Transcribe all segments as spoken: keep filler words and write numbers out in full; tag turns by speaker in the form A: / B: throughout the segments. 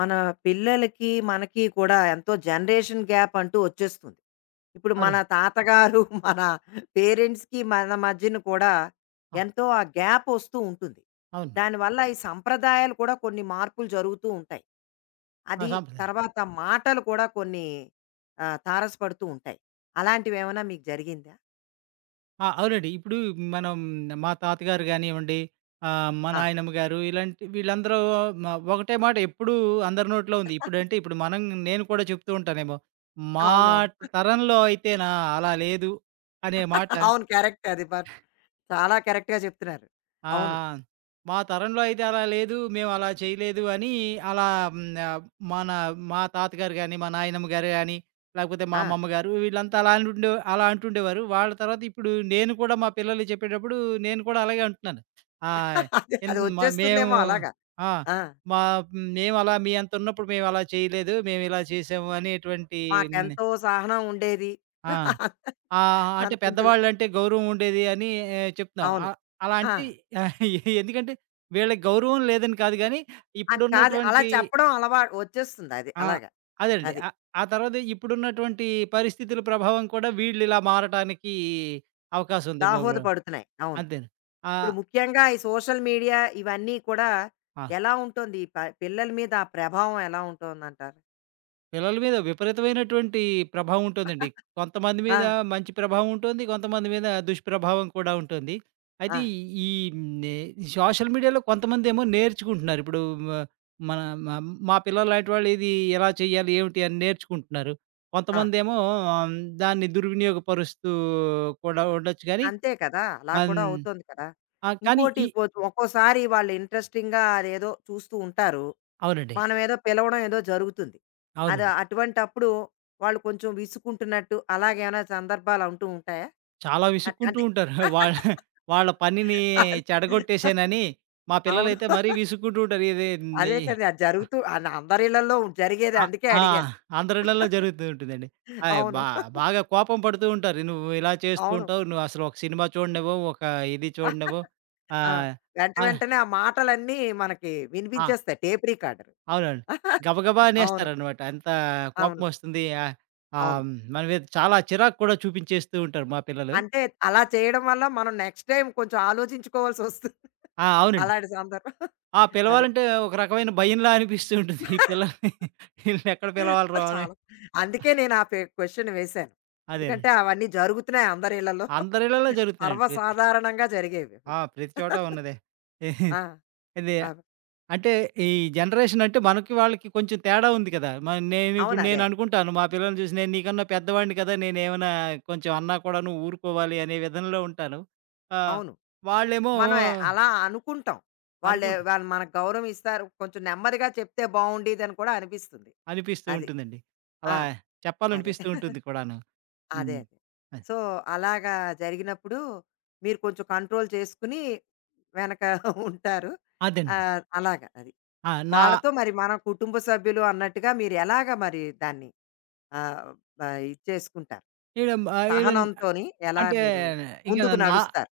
A: మన పిల్లలకి, మనకి కూడా ఎంతో జనరేషన్ గ్యాప్ అంటూ వచ్చేస్తుంది. ఇప్పుడు మన
B: అవునండి.
A: తాతగారు, మన పేరెంట్స్‌కి మన మధ్యన కూడా
B: ఆ!
A: ఎంతో ఆ గ్యాప్ వస్తూ ఉంటుంది.
B: అవును.
A: దానివల్ల ఈ సంప్రదాయాలు కూడా కొన్ని మార్పులు జరుగుతూ ఉంటాయి.
B: ఆ!
A: అది
B: సాంప్రదాయాలు.
A: తర్వాత మాటలు కూడా కొన్ని ఆహ్, తారసపడుతూ ఉంటాయి. అలాంటివేమైనా మీకు జరిగిందా?
B: ఆ! అవునండి. ఇప్పుడు మనం మా తాతగారు గానివ్వండి, ఆహ్, మా
A: ఆ!
B: నాయనమ్మ గారు ఇలాంటి వీళ్ళందరూ మ ఒకటే మాట ఎప్పుడూ అందరి నోట్లో ఉంది. ఇప్పుడంటే ఇప్పుడు మనం నేను కూడా చెప్తూ ఉంటానేమో, మా
A: అవునవును.
B: తరంలో అయితేనా అలా లేదు అనే మాట.
A: అవును. కరెక్ట్ అది. బట్ చాలా కరెక్ట్‌గా చెప్తున్నారు.
B: ఆ!
A: అవును.
B: మా తరంలో అయితే అలా లేదు. మేమలా చేయలేదు అని అలా. హ్మ్. ఆహ్, మన మా తాతగారు గాని, మా నాయనమ్మ గారు గాని, లేకపోతే మా
A: ఆ!
B: అమ్మమ్మ గారు వీళ్ళంతా అలా అంటుండే అలా అంటుండేవారు. వాళ్ళ తర్వాత ఇప్పుడు నేను కూడా మా పిల్లలు చెప్పేటప్పుడు నేను కూడా అలాగే అంటున్నాను. ఆహ్,
A: అదే
B: ఎన్
A: అది
B: మ మేము
A: వచ్చేస్తుందేమో అలాగా.
B: ఆ!
A: ఆ!
B: మా మేమలా మీ అంత ఉన్నప్పుడు మేమలా చేయలేదు. మేమిలా చేసాము అనేటువంటి. హ్మ్.
A: మాకెంతో సహనం ఉండేది
B: ఆ! ఆ! అంటే
A: అనుకుంటూ.
B: పెద్దవాళ్ళంటే గౌరవం ఉండేది అని చెప్తున్నావు.
A: అవును.
B: ఆహ్,
A: ఆ!
B: అలాంటి ఎందుకంటే వీళ్ళకి గౌరవం లేదని కాదు గానీ,
A: అని కాదు, అలా
B: ఇప్పుడున్నటువంటి,
A: చెప్పడం అలవాటు వచ్చేస్తుంది అది.
B: ఆ!
A: అలాగా.
B: అదేనండి.
A: అది.
B: ఆహ్, ఆ తర్వాత ఇప్పుడున్నటువంటి పరిస్థితుల ప్రభావం కూడా వీళ్ళిలా మారటానికి అవకాశం ఉంది. బాబు
A: దాహోద పడుతున్నాయి. అవును.
B: అంతేను. ఆ!
A: ఇప్పుడు ముఖ్యంగా ఈ సోషల్ మీడియా ఇవన్నీ కూడా
B: ఆ!
A: ఎలా ఉంటుంది? ఈ ప పిల్లల మీద ఆ ప్రభావం ఎలా ఉంటుందంటారు?
B: పిల్లల మీద విపరీతమైనటువంటి ప్రభావం ఉంటుందండి. కొంతమంది
A: ఆ!
B: మీద మంచి ప్రభావం ఉంటుంది. కొంతమంది మీద దుష్ప్రభావం కూడా ఉంటుంది.
A: ఆ!
B: అయితే ఈ నే సోషల్ మీడియాలో కొంతమందేమో నేర్చుకుంటున్నారు. ఇప్పుడు మ మన మ మా పిల్లల్లాంటి వాళ్ళు ఇది ఎలా చేయాలి? ఏమిటి? అని నేర్చుకుంటున్నారు.
A: ఆ!
B: కొంతమందేమో ఆహ్, దాన్ని దుర్వినియోగపరుస్తూ కూడా ఉండొచ్చు గానీ,
A: అంతే కదా! అలా
B: అన్
A: కూడా అవుతుంది కదా!
B: ఆ! కానీ
A: ఇంకోటి
B: ఈ
A: కొ ఒక్కోసారి వాళ్ళు ఇంట్రెస్టింగ్‌గా అదేదో చూస్తూ ఉంటారు.
B: అవునండి.
A: మనమేదో పిలవడం ఏదో జరుగుతుంది. అది
B: అవునండి.
A: అటువంటప్పుడు వాళ్ళు కొంచెం విసుక్కుంటున్నట్టు అలాగేమైనా సందర్భాలు అంటూ ఉంటాయా?
B: చాలా
A: అన్
B: విసుక్కుంటూ
A: అంటే
B: ఉంటారు. వాళ్ళ వాళ్ళ పనిని
A: అది
B: చెడగొట్టేసానని మా
A: అవును.
B: పిల్లలైతే మరీ విసుక్కుంటూ ఉంటారు. ఇది ని
A: అదే కదా! అది జరుగుతూ అన్ అందరి ఇళ్ళల్లో జరిగేదే
B: అ
A: అందుకే
B: ఆ!
A: అడిగాను.
B: ఆంధ్రులలో జరుగుతూ ఉంటుందండి. అయి
A: అవును.
B: బా బాగా కోపం పడుతూ ఉంటారు. "నువ్వు ఇలా చేస్తూ
A: అవును.
B: ఉంటావు. నువ్వు అసలు ఒక సినిమా చూడనివ్వవు. ఒక ఇది చూడనివ్వవు."
A: ఆ!
B: ఆహ్,
A: వెంట
B: ఆహ్,
A: వెంటనే ఆ మాటలన్నీ మనకి
B: ఆ!
A: వినిపించేస్తాయి టేప్ రికార్డర్.
B: అవునండి. గబగబా
A: అవును.
B: అనేస్తారనమాట. అంత
A: అవును.
B: కోపమొస్తుంది. ఆహ్,
A: అవును.
B: ఆహ్, మన మీద చాలా చిరాకు కూడా చూపించేస్తూ ఉంటారు మా పిల్లలు.
A: అంటే అలా చేయడం వల్ల మనం నెక్స్ట్ టైమ్ కొంచెం ఆలోచించుకోవాల్సొస్తుంది.
B: ఆ! అవునండి.
A: అలాంటి సందర్భం
B: ఆ!
A: అది.
B: పిలవాలంటే ఒక రకమైన భయంలా అనిపిస్తూ ఉంటుంది. ఈ పిల్లల్ని ఈళ్ళనెక్కడ పిలవాలిరా
A: అది
B: అని.
A: చాలా అందుకే నేను ఆ పె క్వెషన్ వేశాను.
B: అదేలే.
A: ఎందుకంటే అవన్నీ జరుగుతున్నాయి అందరి ఇళ్లలో.
B: అందరిళ్ళలో జరుగుతున్నాయండి. ప్రతి
A: సర్వసాధారణంగా జరిగేవి అవి.
B: ఆ! ప్రతి చోట ఉన్నదే.
A: ఆ!
B: ఇది
A: అవ్
B: అంటే ఈ జనరేషన్ అంటే మనకి వాళ్ళకి కొంచెం తేడా ఉంది కదా! మరి నేను
A: అవును.
B: ఇప్పుడు నేను
A: అదే.
B: అనుకుంటాను మా పిల్లల్ని చూసి నేను నీకన్నా పెద్దవాడిని కదా! నేనేమైనా కొంచెం అన్నా కూడా నువ్వు ఊరుకోవాలి అనే విధంలో ఉంటాను. ఆ!
A: అవును.
B: వాళ్ళేమో
A: మనం ఎ- అలా అనుకుంటాం. వాళ్ళే
B: అనుకుంటా
A: వాళ్ళు మనకు గౌరవం ఇస్తారు. కొంచెం నెమ్మదిగా చెప్తే బావుండేదని కూడా అనిపిస్తుంది.
B: అనిపిస్తూ
A: అది.
B: ఉంటుందండి.
A: ఆ!
B: అలా
A: అదే.
B: చెప్పాలనిపిస్తూ ఉంటుంది కూడాను.
A: అదే
B: హ్మ్.
A: అదే.
B: అద్
A: సో, అలాగా జరిగినప్పుడు మీరు కొంచెం కంట్రోల్ చేసుకుని వెనక ఉంటారు.
B: అదేనండి.
A: ఆహ్, అలాగా అది.
B: ఆ! నా
A: వాళ్ళతో మరి మన కుటుంబ సభ్యులు అన్నట్టుగా మీరు ఎలాగా మరి దాన్ని ఆహ్, ఆహ్, ఇది చేసుకుంటారు?
B: ఈడ ఆహ్, ఈడ
A: సహనంతోని ఎలా
B: అంటే
A: మీరు
B: ఇక
A: ముందుకు
B: నా
A: నడుస్తారు?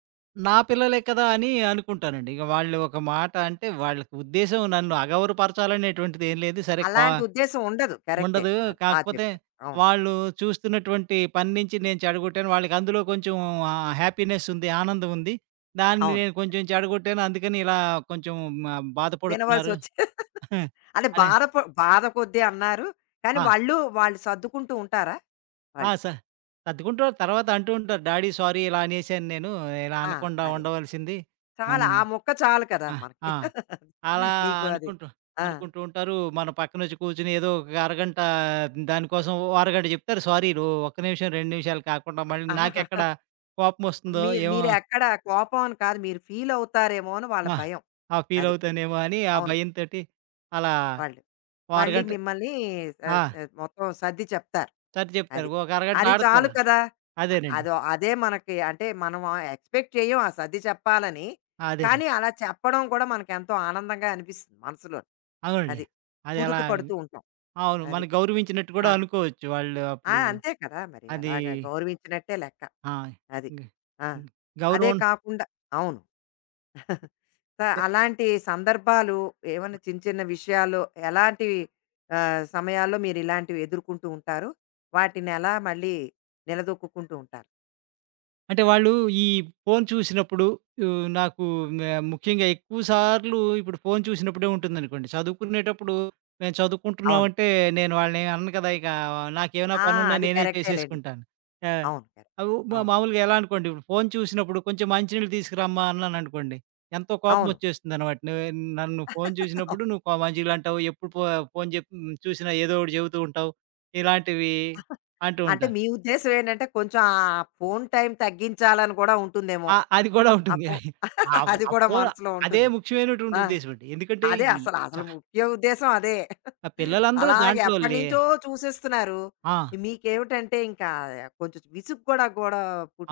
B: నా పిల్లలే కదా అని అనుకుంటానండి. ఇక వాళ్ళు ఒక మాట అంటే వాళ్ళకి ఉద్దేశ్యం నన్ను అగౌరవపరచాలనేటువంటిది ఏం లేదు. సరే క్వా
A: అలాంటి ఉద్దేశ్యం ఉండదు. కరెక్టే.
B: ఉండదు.
A: అది బా
B: కాకపోతే
A: చెప్పారు. అవును.
B: వాళ్ళు చూస్తున్నటువంటి పని నుంచి నేను చెడగొట్టాను. వాళ్ళకి అందులో కొంచెం ఆహ్, హ్యాపీనెస్ ఉంది. ఆనందం ఉంది. దాన్ని
A: అవును.
B: నేను కొంచెం చెడగొట్టాను. అందుకని ఇలా కొంచెం ఆహ్, బాధపడుతున్నారు.
A: వినవలసొచ్చి అంటే
B: అనే
A: బాధ ప బాధ కొద్దీ అన్నారు. కానీ
B: ఆ!
A: వాళ్ళు వాళ్ళు సర్దుకుంటూ ఉంటారా?
B: ఆ!
A: వాళ్ళు.
B: స సర్దుకుంటారు. తర్వాత అంటూ ఉంటారు. డాడీ సారీ ఇలా అనేసాను నేను. ఇలా
A: ఆ!
B: అనకుండా
A: అదే.
B: ఉండవలసింది.
A: చాలా.
B: అన్
A: ఆ ముక్క చాలు కదా
B: ఆ!
A: మనకి.
B: ఆ! అలా
A: మీకు అది.
B: అనుకుంటూ,
A: ఆ!
B: అనుకుంటూ ఉంటారు. మన పక్కనొచ్చి కూర్చొని ఏదో ఒక అరగంట దానికోసం ఓ అరగంట చెప్తారు సారీలు. ఒక్క నిమిషం, రెండు నిమిషాలు కాకుండా మళ్ళీ
A: ఆహాహా!
B: నాకెక్కడ కోపమొస్తుందో
A: మీరు
B: ఏమో.
A: మీరెక్కడ కోపం అని కాదు. మీరు ఫీల్ అవుతారేమో అని వాళ్ళ
B: ఆ!
A: భయం.
B: ఆ
A: అది.
B: ఫీలవుతానేమో అని ఆ
A: అవును.
B: భయంతోటి అలా
A: వాళ్ళు.
B: ఓ
A: మళ్ళీ
B: అరగంట
A: మిమ్మల్ని
B: ఆ!
A: ఆహ్, ఆహ్, మొత్తం సర్ది చెప్తారు.
B: సర్ది చెప్తారు.
A: అది.
B: ఒక అరగంట
A: అది చాలు
B: ఆడతారు.
A: కదా! అ
B: అదేనండి.
A: అదో అదే మనకి అంటే మనం ఎక్స్‌పెక్ట్ చెయ్యం ఆ సర్ది చెప్పాలని.
B: ఆ,
A: కానీ
B: అదేనండి.
A: అలా చెప్పడం కూడా మనకెంతో ఆనందంగా అనిపిస్తుంది మనసులో.
B: అవునండి.
A: అది.
B: అది
A: కుదుట
B: అలా
A: పడుతూ ఉంటాం.
B: అవును.
A: అది.
B: మనం గౌరవించినట్టు
A: ఆ!
B: కూడా అనుకోవచ్చు వాళ్ళు
A: ఆ!
B: అప్పుడు.
A: అంతే కదా! మరి
B: అది
A: అలాగా గౌరవించినట్టే లెక్క.
B: ఆ!
A: అది.
B: గ
A: ఆ! అదే
B: గౌరవం
A: కాకుండా అవును. సో, అలాంటి సందర్భాలు ఏమన్నా చిన్న చిన్న విషయాల్లో ఎలాంటి ఆహ్, సమయాల్లో మీరిలాంటివి ఎదుర్కొంటూ ఉంటారు? వాటినెలా మళ్ళీ నిలదొక్కుకుంటూ ఉంటారు?
B: అంటే వాళ్ళు ఈ ఫోను చూసినప్పుడు ఆహ్, నాకు మే ముఖ్యంగా ఎక్కువ సార్లు ఇప్పుడు ఫోను చూసినప్పుడే ఉంటుందనుకోండి. చదువుకునేటప్పుడు మేము
A: అవును.
B: చదువుకుంటున్నామంటే నేను వాళ్ళనేమి అనను కదా! ఇక నాకేమైనా
A: ఆ!
B: పనున్నా
A: అది
B: నేనే
A: కరెక్టేలెండి.
B: చేసేసుకుంటాను. ఆ!
A: అవును. కరెక్టే.
B: అవు మా
A: అవును.
B: మామూలుగా ఎలా అనుకోండి ఇప్పుడు ఫోను చూసినప్పుడు కొంచెం మంచినీళ్ళు తీసుకురమ్మా అన్నాననుకోండి. ఎంతో
A: అవును.
B: కోపమొచ్చేస్తుందనమాట. నువ్వు నన్ను ఫోను చూసినప్పుడు నువ్వు కొ మంచినీళ్ళు అంటావు. ఎప్పుడు ఫో ఫోను చెప్ చూసినా ఏదో ఒకటి చెబుతూ ఉంటావు. ఇలాంటివి అంటూ
A: అంటే
B: ఉంటా.
A: మీ ఉద్దేశ్యం ఏంటంటే కొంచెం ఆ ఫోను టైం తగ్గించాలని కూడా ఉంటుందేమో.
B: ఆ! అది కూడా
A: ఆ
B: ఉంటుంది.
A: ఫో
B: ఆ ఫో
A: అది
B: ఆ
A: కూడా
B: ఫోను
A: మనసులో
B: అదే
A: ఉంటుంది.
B: ముఖ్యమైనటువంటి
A: ఆ!
B: ఉద్దేశ్యమండి. ఎందుకంటే
A: అదే
B: ఈ
A: అసలు,
B: చ
A: అసలు ముఖ్య ఉద్దేశ్యం అదే.
B: పిల్లలందరూ
A: అలాగే
B: దాంట్లోలే.
A: ఎప్పటినుంచో చూసేస్తున్నారు.
B: ఆ!
A: మీకేమిటంటే ఇంకా కొంచెం విసుగు కూడా గూడా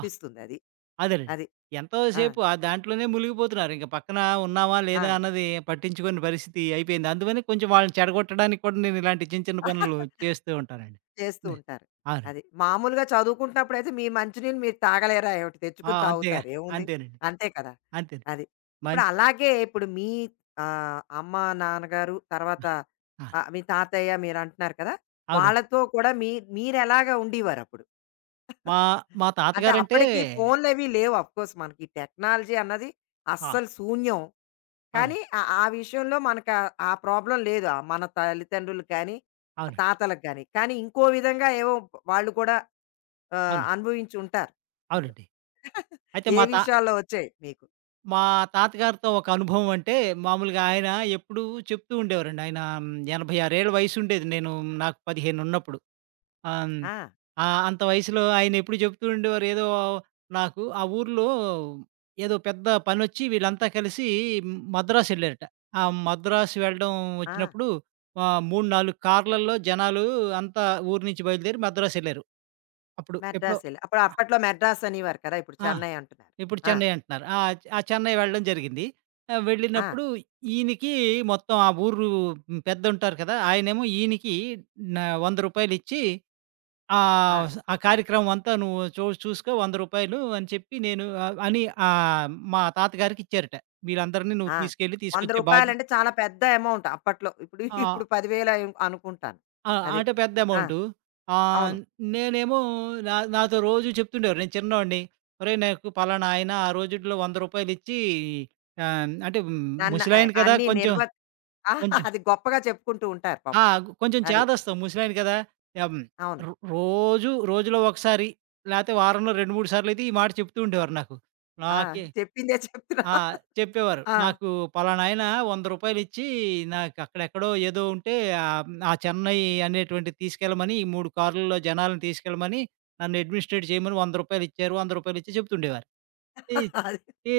B: ఆ! అదేనండి.
A: అది. అది
B: ఎంతో
A: ఆ!
B: సేపు ఆ దాంట్లోనే మునిగిపోతున్నారు. ఇంక పక్కన ఉన్నామా
A: ఆ!
B: లేదా అన్నది పట్టించుకోని పరిస్థితి అయిపోయింది. అందుకని కొంచెం వాళ్ళని చెడగొట్టడానికి కూడా నేను ఇలాంటి చిన్న చిన్న పనులు చేస్తూ ఉంటానండి.
A: చేస్తూ
B: హ్మ్.
A: ఉంటారు.
B: అవునండి.
A: అది. మామూలుగా చదువుకుంటున్నప్పుడైతే మీ మంచి నీళ్ళు మీరు తాగలేరా ఏవిటి?
B: ఆ!
A: తెచ్చుకొని
B: అంతేగా
A: తాగుతారు. ఏముంది?
B: అంతేనండి.
A: అంతే కదా!
B: అంతే.
A: అది. ఇప్పుడు
B: మం
A: అలాగే ఇప్పుడు మీ ఆహ్, అమ్మ, నాన్నగారు తర్వాత
B: ఆ!
A: ఆహ్, మీ తాతయ్య మీరంటున్నారు కదా!
B: అవునండి.
A: వాళ్ళతో కూడా మీ మీరెలాగా ఉండేవారప్పుడు?
B: మా మా
A: అంటే
B: తాతగారంటే
A: అప్పటికి ఫోన్లవి లేవు అఫ్‌కోర్స్ మనకి టెక్నాలజీ అన్నది
B: ఆ!
A: అస్సలు శూన్యం. కానీ
B: అవునండి.
A: ఆ ఆ విషయంలో మనకు ఆ ఆ ప్రాబ్లమ్ లేదు. ఆహ్, మన తల్లిదండ్రులకు కానీ, ఆ
B: అవునండి.
A: తాతలకు గాని. కానీ ఇంకో విధంగా ఏవో వాళ్ళు కూడా ఆహ్,
B: అవునండి.
A: అనుభవించి ఉంటారు. అసలు.
B: అవునండి. అయితే
A: ఏ
B: మా తా
A: విషయాల్లో వచ్చాయి మీకు?
B: మా తాతగారితో ఒక అనుభవం అంటే, మామూలుగా ఆయన ఎప్పుడూ చెప్తూ ఉండేవారండి. ఆయన హ్మ్, ఎనభై ఆరు ఏళ్ల వయసుండేది. నేను నాకు పదిహేను ఉన్నప్పుడు. ఆహ్, హ్మ్,
A: ఆ!
B: ఆహ్, అంత వయసులో ఆయన ఎప్పుడు చెప్తూ ఉండేవారు. ఏదో నాకు ఆ ఊర్లో ఏదో పెద్ద పనొచ్చి వీళ్ళంతా కలిసి హ్మ్, మద్రాస్ ఎళ్లారట. ఆ మద్రాస్ వెళ్ళడం
A: ఆ!
B: వచ్చినప్పుడు ఆహ్, మూడు, నాలుగు కార్‌లల్లో జనాలు అంతా ఊరు నుంచి బయలుదేరి మద్రాస్ ఎళ్లారు. అప్పుడు ఎప్పుడో
A: మద్రాసెళ్ళి అప్పుడు అప్పట్లో మద్రాస్ అనేవారు కదా! ఇప్పుడు
B: ఆ!
A: చెన్నై అంటున్నారు.
B: ఇప్పుడు
A: ఆ!
B: చెన్నై అంటున్నారు. ఆ! ఆ చెన్నై వెళ్ళడం జరిగింది. ఆహ్,
A: ఆ!
B: వెళ్ళినప్పుడు ఈయనకి మొత్తం ఆ ఊరు పెద్దుంటారు కదా! ఆయనేమో ఈయనకి న రూ. వంద ఇచ్చి,
A: ఆ!
B: ఆహ్, ఆ కార్యక్రమం అంతా నువ్వు చూ చూసుకో రూ. వంద అని చెప్పి నేను ఆహ్, అని ఆహ్, మా తాతగారికిచ్చారట. వీళ్ళందరిని నువ్వు
A: ఆ!
B: తీసుకెళ్ళి తీసుకొచ్చే
A: రూ.
B: బాధ్య
A: వంద చాలా పెద్ద అమౌంట్ అప్పట్లో. ఇప్పుడు
B: ఆ!
A: ఇప్పుడు పది వేలు అయి అనుకుంటాను.
B: ఆ!
A: అది.
B: అంటే పెద్ద
A: ఆ!
B: అమౌంటు.
A: అవును.
B: ఆహ్, నేనేమో నా నాతో రోజు చెప్తుండేవారు. నేను చిన్నోడిని. "ఒరేయ్! నాకు పలానా ఆయన ఆ రోజుల్లో రూ. వంద ఆహ్, అంటే హ్మ్,
A: నన్ను ఆహ్,
B: ముసలాయన కదా!
A: అన్నీ
B: కొంచెం
A: నిర్వ ఆ,
B: కొంచెం
A: అది గొప్పగా చెప్పుకుంటూ ఉంటారు
B: ఆ!
A: పాపం.
B: కొంచెం
A: అది.
B: చేదస్తాం ముసలాయన కదా! హ్మ్.
A: అవును.
B: రో రోజు రోజులో ఒకసారి లేతే వారంలో రెండు, మూడు సార్లయితే ఈ మాట చెప్తూ ఉండేవారు నాకు.
A: ఆ!
B: నాకే
A: చెప్పిందే చెప్తున్నా.
B: ఆ! చెప్పేవారు.
A: ఆ!
B: నాకు పలానాయన రూ. వంద ఇచ్చి నాకు అక్కడెక్కడో ఏదో ఉంటే ఆహ్, ఆ చెన్నై అనేటువంటిది తీసుకెళ్ళమని, ఈ మూడు కార్లలో జనాలను తీసుకెళ్ళమని, నన్ను అడ్మినిస్ట్రేట్ చేయమని రూ. వంద ఇచ్చారు. రూ. వంద ఇచ్చి చెప్తుండేవారు. ఈ
A: అది.
B: ఈ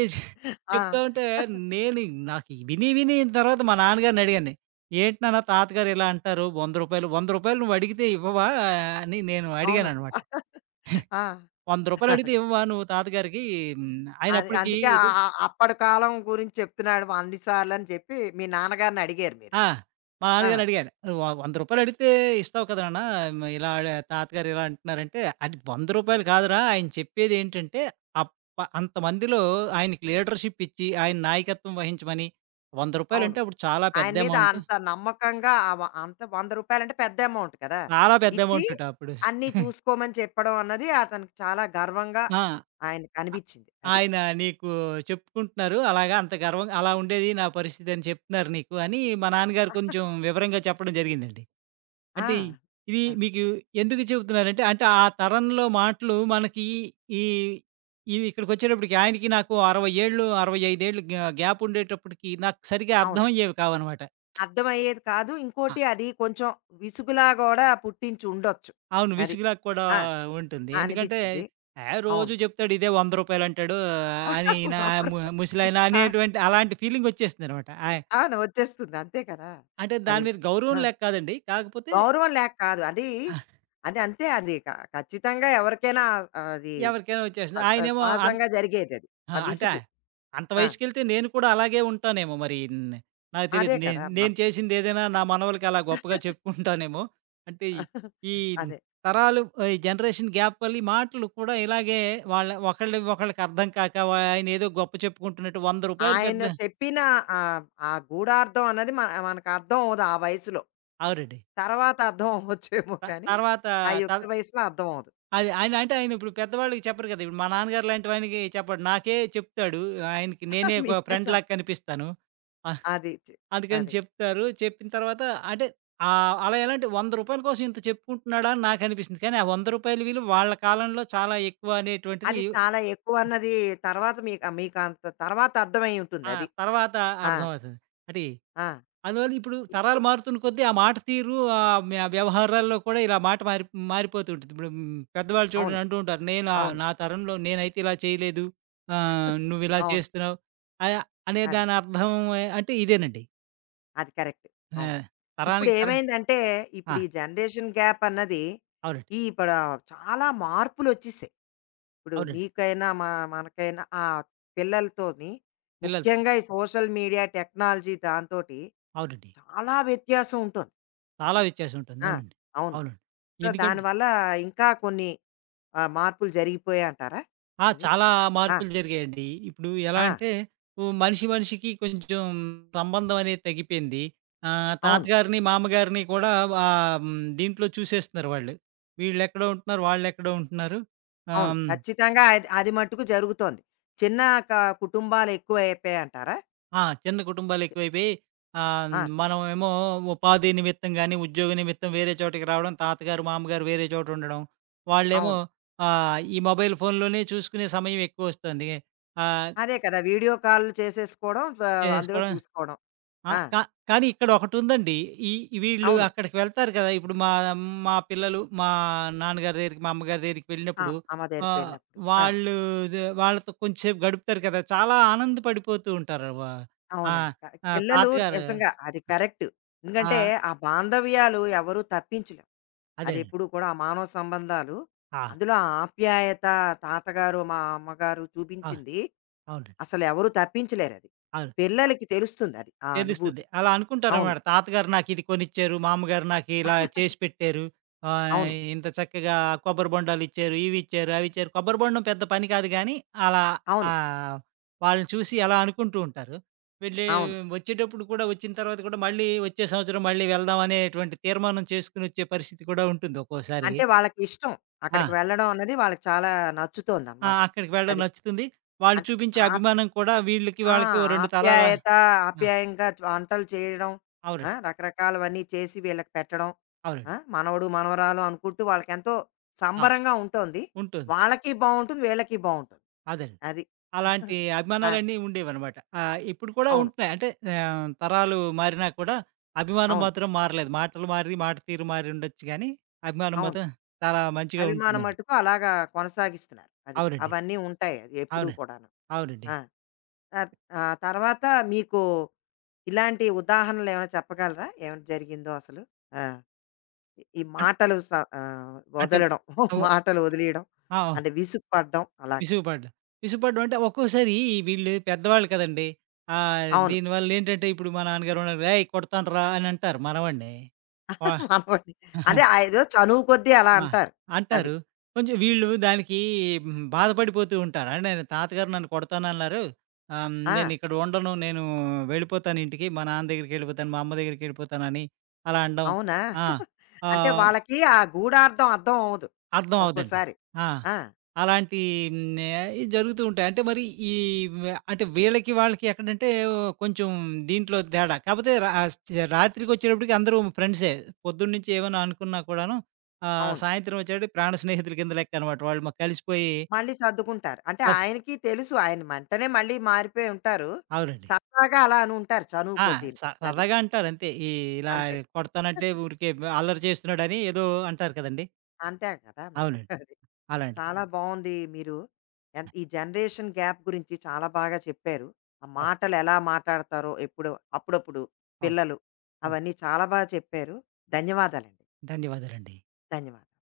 A: ఆ!
B: చెప్తా ఉంటే నేను నాకు విని విని తర్వాత మా నాన్నగారిని అడిగాను. "ఏంటి నాన్న తాతగారు ఇలా అంటారు? రూ. వంద రూ. వంద నువ్వు అడిగితే ఇవ్వవా?" అని నేను
A: అవును.
B: అడిగాననమాట. "రూ.
A: ఆ!
B: వంద అడిగితే ఇవ్వవా నువ్వు తాతగారికి?" హ్మ్. ఆయన
A: అది.
B: అప్పటికి
A: అందుకే ఆ ఆ అప్పటి కాలం గురించి చెప్తున్నాడు అన్ని సార్లని చెప్పి మీ నాన్నగారిని అడిగారు మీరు.
B: ఆ! మా
A: ఆ!
B: నాన్నగారిని అడిగాను. వ రూ. వంద అడిగితే ఇస్తావు కదా నాన్న! మ ఇలా అడ తాతగారు ఇలా అంటున్నారంటే, అది రూ. వంద కాదురా! ఆయన చెప్పేదేంటంటే, అప్ అంతమందిలో ఆయనకి లీడర్‌షిప్ ఇచ్చి, ఆయన నాయకత్వం వహించమని, రూ. వంద
A: అవును.
B: అంటే అప్పుడు చాలా
A: ఆయన
B: పెద్ద
A: మీద
B: అమౌంట్.
A: అంత నమ్మకంగా ఆ వ అంత రూ. వంద పెద్ద అమౌంట్ కదా!
B: చాలా పెద్ద
A: ఇచ్చి
B: అమౌంటట అప్పుడు.
A: అన్నీ చూసుకోమని చెప్పడం అన్నది అతనికి చాలా గర్వంగా
B: ఆ!
A: ఆయనకి అనిపించింది. అది.
B: ఆయన నీకు చెప్పుకుంటున్నారు. అలాగా అంత గర్వంగా అలా ఉండేది నా పరిస్థితి అని చెప్తున్నారు నీకు అని మా నాన్నగారు కొంచెం వివరంగా చెప్పడం జరిగిందండి.
A: ఆ!
B: అంటే ఇది
A: ఆహా!
B: మీకు ఎందుకు చెబుతున్నానంటే, అంటే ఆ తరంలో మాటలు మనకి ఈ ఇవి ఇక్కడికొచ్చేటప్పటికి ఆయనకి నాకు అరవై ఏళ్ళు, అరవై ఐదు ఏళ్ళు గ్యా గ్యాప్ ఉండేటప్పటికి నాకు సరిగ్గా
A: అవును.
B: అర్థమయ్యేవి కావనమాట.
A: అర్థమయ్యేది కాదు.
B: ఆ!
A: ఇంకోటి అది కొంచెం విసుగులా గూడా పుట్టించి ఉండొచ్చు.
B: అవును.
A: అది.
B: విసుగులాగా కూడా
A: ఆ!
B: ఉంటుంది.
A: ఆ,
B: ఎందుకంటే
A: అనిపించింది.
B: "ఆ! రోజు
A: అవును.
B: చెప్తాడు ఇదే రూ. వంద అంటాడు" అని నా ము ముసలాయన
A: ఆ!
B: అనేటువంటి అలాంటి ఫీలింగ్ వచ్చేస్తుందనమాట. ఆయ
A: అవును. వచ్చేస్తుంది. అంతే కదా!
B: అంటే
A: అది.
B: దాని మీద గౌరవం
A: ఆ!
B: లేక కాదండి. కాకపోతే
A: గౌరవం లేక కాదు. అది అది అంతే అది క ఖచ్చితంగా ఎవరికైనా అది
B: ఎవరికైనా
A: అ
B: వచ్చేస్తుంది.
A: స
B: ఆయనేమో
A: సహజంగా జరిగేదది.
B: ఆ!
A: ఆ
B: అంటే
A: విసుగు.
B: అంత
A: ఆ!
B: వయసుకెళ్తే నేను కూడా అలాగే ఉంటానేమో మరి. న్ నాకు
A: అదే
B: తెలీదు. నేను
A: కదా! మనం
B: నేను చేసిందేదైనా నా మనవలకి అలా గొప్పగా చెప్పుకుంటానేమో. అంటే ఈ
A: అదే.
B: తరాలు ఆహ్, ఈ జనరేషన్ గ్యాప్ వల్ల ఈ మాటలు కూడా ఇలాగే వాళ్ళ ఒకళ్ళవి ఒకళ్ళకి అర్థం కాక వ ఆయనేదో గొప్ప చెప్పుకుంటున్నట్టు రూ. వంద
A: ఆయన
B: పెద్ద.
A: చెప్పిన ఆహ్, ఆ గూఢార్థం అన్నది మన మనకు అర్థం అవ్వదు ఆ వయసులో.
B: అవునండి.
A: తర్వాత అర్థం అవ్వచ్చేమో
B: త
A: కానీ,
B: తర్వాత
A: ఆ
B: త
A: యుక్త వయసులో అర్థం అవ్వదు.
B: అది ఆయన అంటే ఆయన ఇప్పుడు పెద్దవాళ్ళకి చెప్పరు కదా! ఇప్పుడు మా నాన్నగారు లాంటి వానికి చెప్పడు. నాకే చెప్తాడు. ఆయనకి నేనే ఒక
A: మీరే చె
B: ఫ్రెండ్‌లాగా కనిపిస్తాను.
A: అది. చె
B: అందుకని
A: అది.
B: చెప్తారు. చెప్పిన తర్వాత అంటే ఆహ్, అలా ఎలా అంటే రూ. వంద కోసం ఇంత చెప్పుకుంటున్నాడా అని నాకనిపిస్తుంది. కానీ ఆ రూ. వంద విలువ వాళ్ళ కాలంలో చాలా ఎక్కువ అనేటువంటిది.
A: అది చాలా ఎక్కువన్నది తర్వాత మీకు మీకు అంత తర్వాత అర్థమై ఉంటుంది
B: ఆ!
A: అది.
B: తర్వాత
A: ఆ!
B: అర్థమవుతుంది. అంటే
A: ఆ!
B: అందువల్ల ఇప్పుడు
A: ఇ-
B: తరాలు మారుతున్న కొద్దీ ఆ మాట తీరు ఆహ్, మ్య వ్యవహారాల్లో కూడా ఇలా మాట మారి మారిపోతూ ఉంటుంది. ఇప్పుడు హ్మ్, పెద్దవాళ్ళు
A: అవును.
B: చూడండి అంటూ ఉంటారు. నేను ఆహ్,
A: అవును.
B: నా తరంలో నేనైతే ఇలా చేయలేదు. ఆహ్, నువ్విలా
A: అవును.
B: చేస్తున్నావు. అయ అనే
A: అది.
B: దాని అర్థం ఏ- అంటే ఇదేనండి.
A: అది కరెక్ట్.
B: ఆ!
A: అవును.
B: తరానికి తరం.
A: ఇప్పుడేమైందంటే,
B: ఆ!
A: ఇప్పుడు ఈ జనరేషన్ గ్యాప్ అన్నది,
B: అవునండి.
A: ఈ ఇప్పుడు చాలా మార్పులొచ్చేసాయి. ఇప్పుడు
B: అవునండి.
A: మీకైనా, మా మనకైనా ఆ పిల్లలతోని
B: పిల్లలు
A: ముఖ్యంగా ఈ సోషల్ మీడియా, టెక్నాలజీ దాంతోటి
B: అవునండి.
A: చాలా వ్యత్యాసం ఉంటుంది
B: చాలా
A: అసలు.
B: వ్యత్యాసముంటుంది.
A: ఆ!
B: అవునండి.
A: అవును.
B: అవునండి.
A: సో,
B: ఎందుకంటే
A: దానివల్ల ఇంకా కొన్ని ఆహ్, మార్పులు జరిగిపోయాయంటారా?
B: ఆ!
A: అది.
B: చాలా
A: ఆ!
B: మార్పులు జరిగాయండి. ఇప్పుడు ఎలా
A: ఆ!
B: అంటే హ్మ్, మనిషి మనిషికి కొంచెం సంబంధం అనేది తగ్గిపోయింది. ఆహ్,
A: అవును.
B: తాతగారిని, మామగారిని కూడా ఆహ్, హ్మ్, దీంట్లో చూసేస్తున్నారు వాళ్ళు. వీళ్ళెక్కడో ఉంటున్నారు, వాళ్ళెక్కడో ఉంటున్నారు. ఆహ్,
A: అవును.
B: హ్మ్.
A: ఖచ్చితంగా అది అది మట్టుకు జరుగుతోంది. చిన్న క కుటుంబాలెక్కువైపోయాయంటారా?
B: ఆ! చిన్న కుటుంబాలు
A: చె
B: ఎక్కువైపోయి ఆహ్,
A: ఆ!
B: మనమేమో ఉపాధి నిమిత్తం గాని, ఉద్యోగ నిమిత్తం వేరే చోటికి రావడం, తాతగారు, మామగారు వేరే చోట ఉండడం. వాళ్ళేమో
A: అవును.
B: ఆహ్, ఈ మొబైల్ ఫోన్‌లోనే చూసుకునే సమయం ఎక్కువొస్తుంది. ఆహ్,
A: అదే కదా! వీడియో కాల్ చేసేసుకోవడం వా అందులో
B: చేసేసుకోవడం
A: చూసుకోవడం.
B: ఆ!
A: ఆ!
B: కా కానీ ఇక్కడ ఒకటుందండి. ఈ ఈ వీళ్ళు
A: అవును.
B: అక్కడికి వెళ్తారు కదా! ఇప్పుడు మా మా పిల్లలు మా నాన్నగారి దగ్గరికి, మా అమ్మగారి దగ్గరికి
A: ఆ!
B: వెళ్ళినప్పుడు
A: అమ్మ దగ్గరికి
B: ఆహ్,
A: వెళ్ళినప్పుడు. ఆ!
B: వాళ్ళు దే వాళ్ళతో కొంచెంసేపు గడుపుతారు కదా! చాలా ఆనందపడిపోతూ ఉంటారు. వ ఆ!
A: అవునండి. క
B: ఆ!
A: పిల్లలు
B: తాతగారు
A: నిజంగా అది కరెక్ట్. ఎందుకంటే,
B: ఆ!
A: ఆ బాంధవ్యాలు ఎవరు తప్పించలేం.
B: అదేనండి.
A: అదెప్పుడూ కూడా ఆ మానవ సంబంధాలు,
B: ఆ!
A: అందులో ఆ ఆప్యాయత తాతగారు, మా అమ్మగారు
B: ఆ!
A: చూపించింది
B: అవునండి.
A: అసలెవరు తప్పించలేరది.
B: అవును.
A: పిల్లలకి తెలుస్తుందది. ఆ
B: తెలుస్తుంది.
A: అనుభూతి.
B: అలా
A: అవును.
B: అనుకుంటారనమాట. తాతగారు నాకిది కొనిచ్చారు, మా అమ్మగారు నాకిలా చేసి పెట్టారు. ఆహ్,
A: అవును.
B: ఇంత చక్కగా కొబ్బరి బొండాలిచ్చారు, ఇవిచ్చారు, అవిచ్చారు. కొబ్బరి బొండం పెద్ద పని కాదు గానీ, అలా
A: అవును.
B: ఆహ్, వాళ్ళని చూసి అలా అనుకుంటూ ఉంటారు. వెళ్ళి
A: అవును.
B: వచ్చేటప్పుడు కూడా వచ్చిన తర్వాత కూడా మళ్ళీ వచ్చే సంవత్సరం మళ్ళీ వెళ్దాం అనేటువంటి తీర్మానం చేసుకొనొచ్చే పరిస్థితి కూడా ఉంటుంది ఒక్కోసారి.
A: అంటే వాళ్ళకిష్టం.
B: ఆ!
A: అక్కడికి వెళ్ళడం అన్నది వాళ్ళకి చాలా
B: ఆ!
A: నచ్చుతోందనమాట.
B: అక్కడికి వెళ్ళడం
A: అది.
B: నచ్చుతుంది. వాళ్ళు
A: అంటే
B: చూపించే
A: ఆప్
B: అభిమానం కూడా వీళ్ళకి,
A: ఆ!
B: వాళ్ళకి ఓ రెండు తరాల.
A: ఆప్యాయత,
B: ఆ!
A: ఆప్యాయంగా వంటలు చేయడం. ఆ!
B: అవునండి.
A: రకరకాలవన్నీ చేసి వీళ్ళకి పెట్టడం. ఆ!
B: అవునండి.
A: మనవడు, మనవరాలు అనుకుంటూ వాళ్ళకెంతో
B: ఆ!
A: సంబరంగా ఉంటోంది.
B: ఉంటుంది.
A: వాళ్ళకి బావుంటుంది, వీళ్ళకి బావుంటుంది.
B: అదేనండి.
A: అది.
B: అలాంటి
A: ఆ!
B: అభిమానాలన్నీ ఉండేవనమాట. ఆహ్, ఇప్పుడు కూడా
A: అవును.
B: ఉంటున్నాయి. అంటే ఆహ్, తరాలు మారినా కూడా అభిమానం
A: అవును.
B: మాత్రం మారలేదు. మాటలు మారి, మాట తీరు మారి ఉండొచ్చు గానీ, అభిమానం
A: అవును.
B: మాత్రం చాలా మంచిగా
A: అభిమానం
B: ఉంటుందండి.
A: మట్టుకు అలాగా కొనసాగిస్తున్నారు. అది.
B: అవునండి.
A: అవన్నీ ఉంటాయి అది ఎప్పుడూ
B: అవునండి.
A: కూడాను.
B: అవునండి.
A: ఆ! తర్ ఆహ్, తర్వాత మీకు ఇలాంటి ఉదాహరణలేమైనా చెప్పగలరా? ఏమైనా జరిగిందో అసలు? ఆ! ఈ
B: అం
A: మాటలు స ఆహ్,
B: అంటే
A: వదలడం.
B: ఓహ్!
A: మాటలు వదిలేయడం.
B: ఆ!
A: అంటే విసుగు పడడం అలాగా.
B: విసుగుపడ్డం. విసుగుపడ్డం అంటే ఒక్కోసారి వీళ్ళు పెద్దవాళ్ళు కదండీ! ఆహ్,
A: అవును.
B: దీనివల్లేంటంటే ఇప్పుడు మా నాన్నగారు ఉన్నారు. "రేయ్! కొడతానురా" అని అంటారు మనవడిని. వా
A: మనవడిని. అదే ఆహ్, ఏదో చనువు కొద్దీ అలా
B: ఆ!
A: అంటారు. అది.
B: అంటారు. కొంచెం వీళ్ళు దానికి హ్మ్, బాధపడిపోతూ ఉంటారు. "అరె! నేను తాతగారు నన్ను కొడతానన్నారు. ఆహ్, హ్మ్,
A: ఆ!
B: నేనిక్కడ ఉండను. నేను వెళ్ళిపోతాను ఇంటికి. మా నాన్న దగ్గరికెళ్ళిపోతాను, మా అమ్మ దగ్గరికెళ్ళిపోతానని" అలా అనడం.
A: అవునా?
B: ఆ!
A: అంటే
B: ఆహ్,
A: వాళ్ళకి ఆ గూఢార్థం అర్థం అవ్వదు.
B: అర్థం అవ్వదండి.
A: ఒక్కోసారి.
B: ఆ!
A: ఆ!
B: అలాంటి హ్మ్, ఆహ్, జరుగుతూ ఉంటాయి. అంటే మరి ఈ వ అంటే వీళ్ళకి, వాళ్ళకి ఎక్కడంటే కొంచెం దీంట్లో తేడా. కాకపోతే రా ఆ చ రాత్రికొచ్చేటప్పటికి అందరూ ఫ్రెండ్సే. పొద్దున్నుంచి ఏమైనా అనుకున్నా కూడాను ఆహ్,
A: అవును.
B: సాయంత్రం వచ్చేటప్పటికి ప్రాణ స్నేహితుల కింద లెక్కనమాట. వాళ్ళు మాకు కలిసిపోయి
A: మళ్ళీ సర్దుకుంటారు. అంటే
B: అవ్
A: ఆయనకి తెలుసు. ఆయన వెంటనే మళ్ళీ మారిపోయి ఉంటారు.
B: అవునండి.
A: సరదాగా అలా అని ఉంటారు చనువు
B: ఆ!
A: కొద్దీను.
B: స
A: అది.
B: సరదాగా అంటారు అంతే. ఈ ఇలా
A: అంతే.
B: కొడతానంటే ఊరికే అల్లరి చేస్తున్నాడని ఏదో అంటారు కదండీ!
A: అంతే కదా మరి.
B: అవునండి.
A: అది. అది
B: అలాంటి.
A: చాలా హ్మ్. బావుంది. మీరు ఎన్ ఈ జనరేషన్ గ్యాప్ గురించి చాలా బాగా చెప్పారు. ఆ
B: అవును.
A: మాటలు ఎలా మాట్లాడతారో ఎప్పుడో అప్పుడప్పుడు
B: అవును.
A: పిల్లలు
B: అవును.
A: అవన్నీ చాలా బాగా చెప్పారు. ధన్యవాదాలండి.
B: ధన్యవాదాలండి.
A: ధన్యవాదాలు.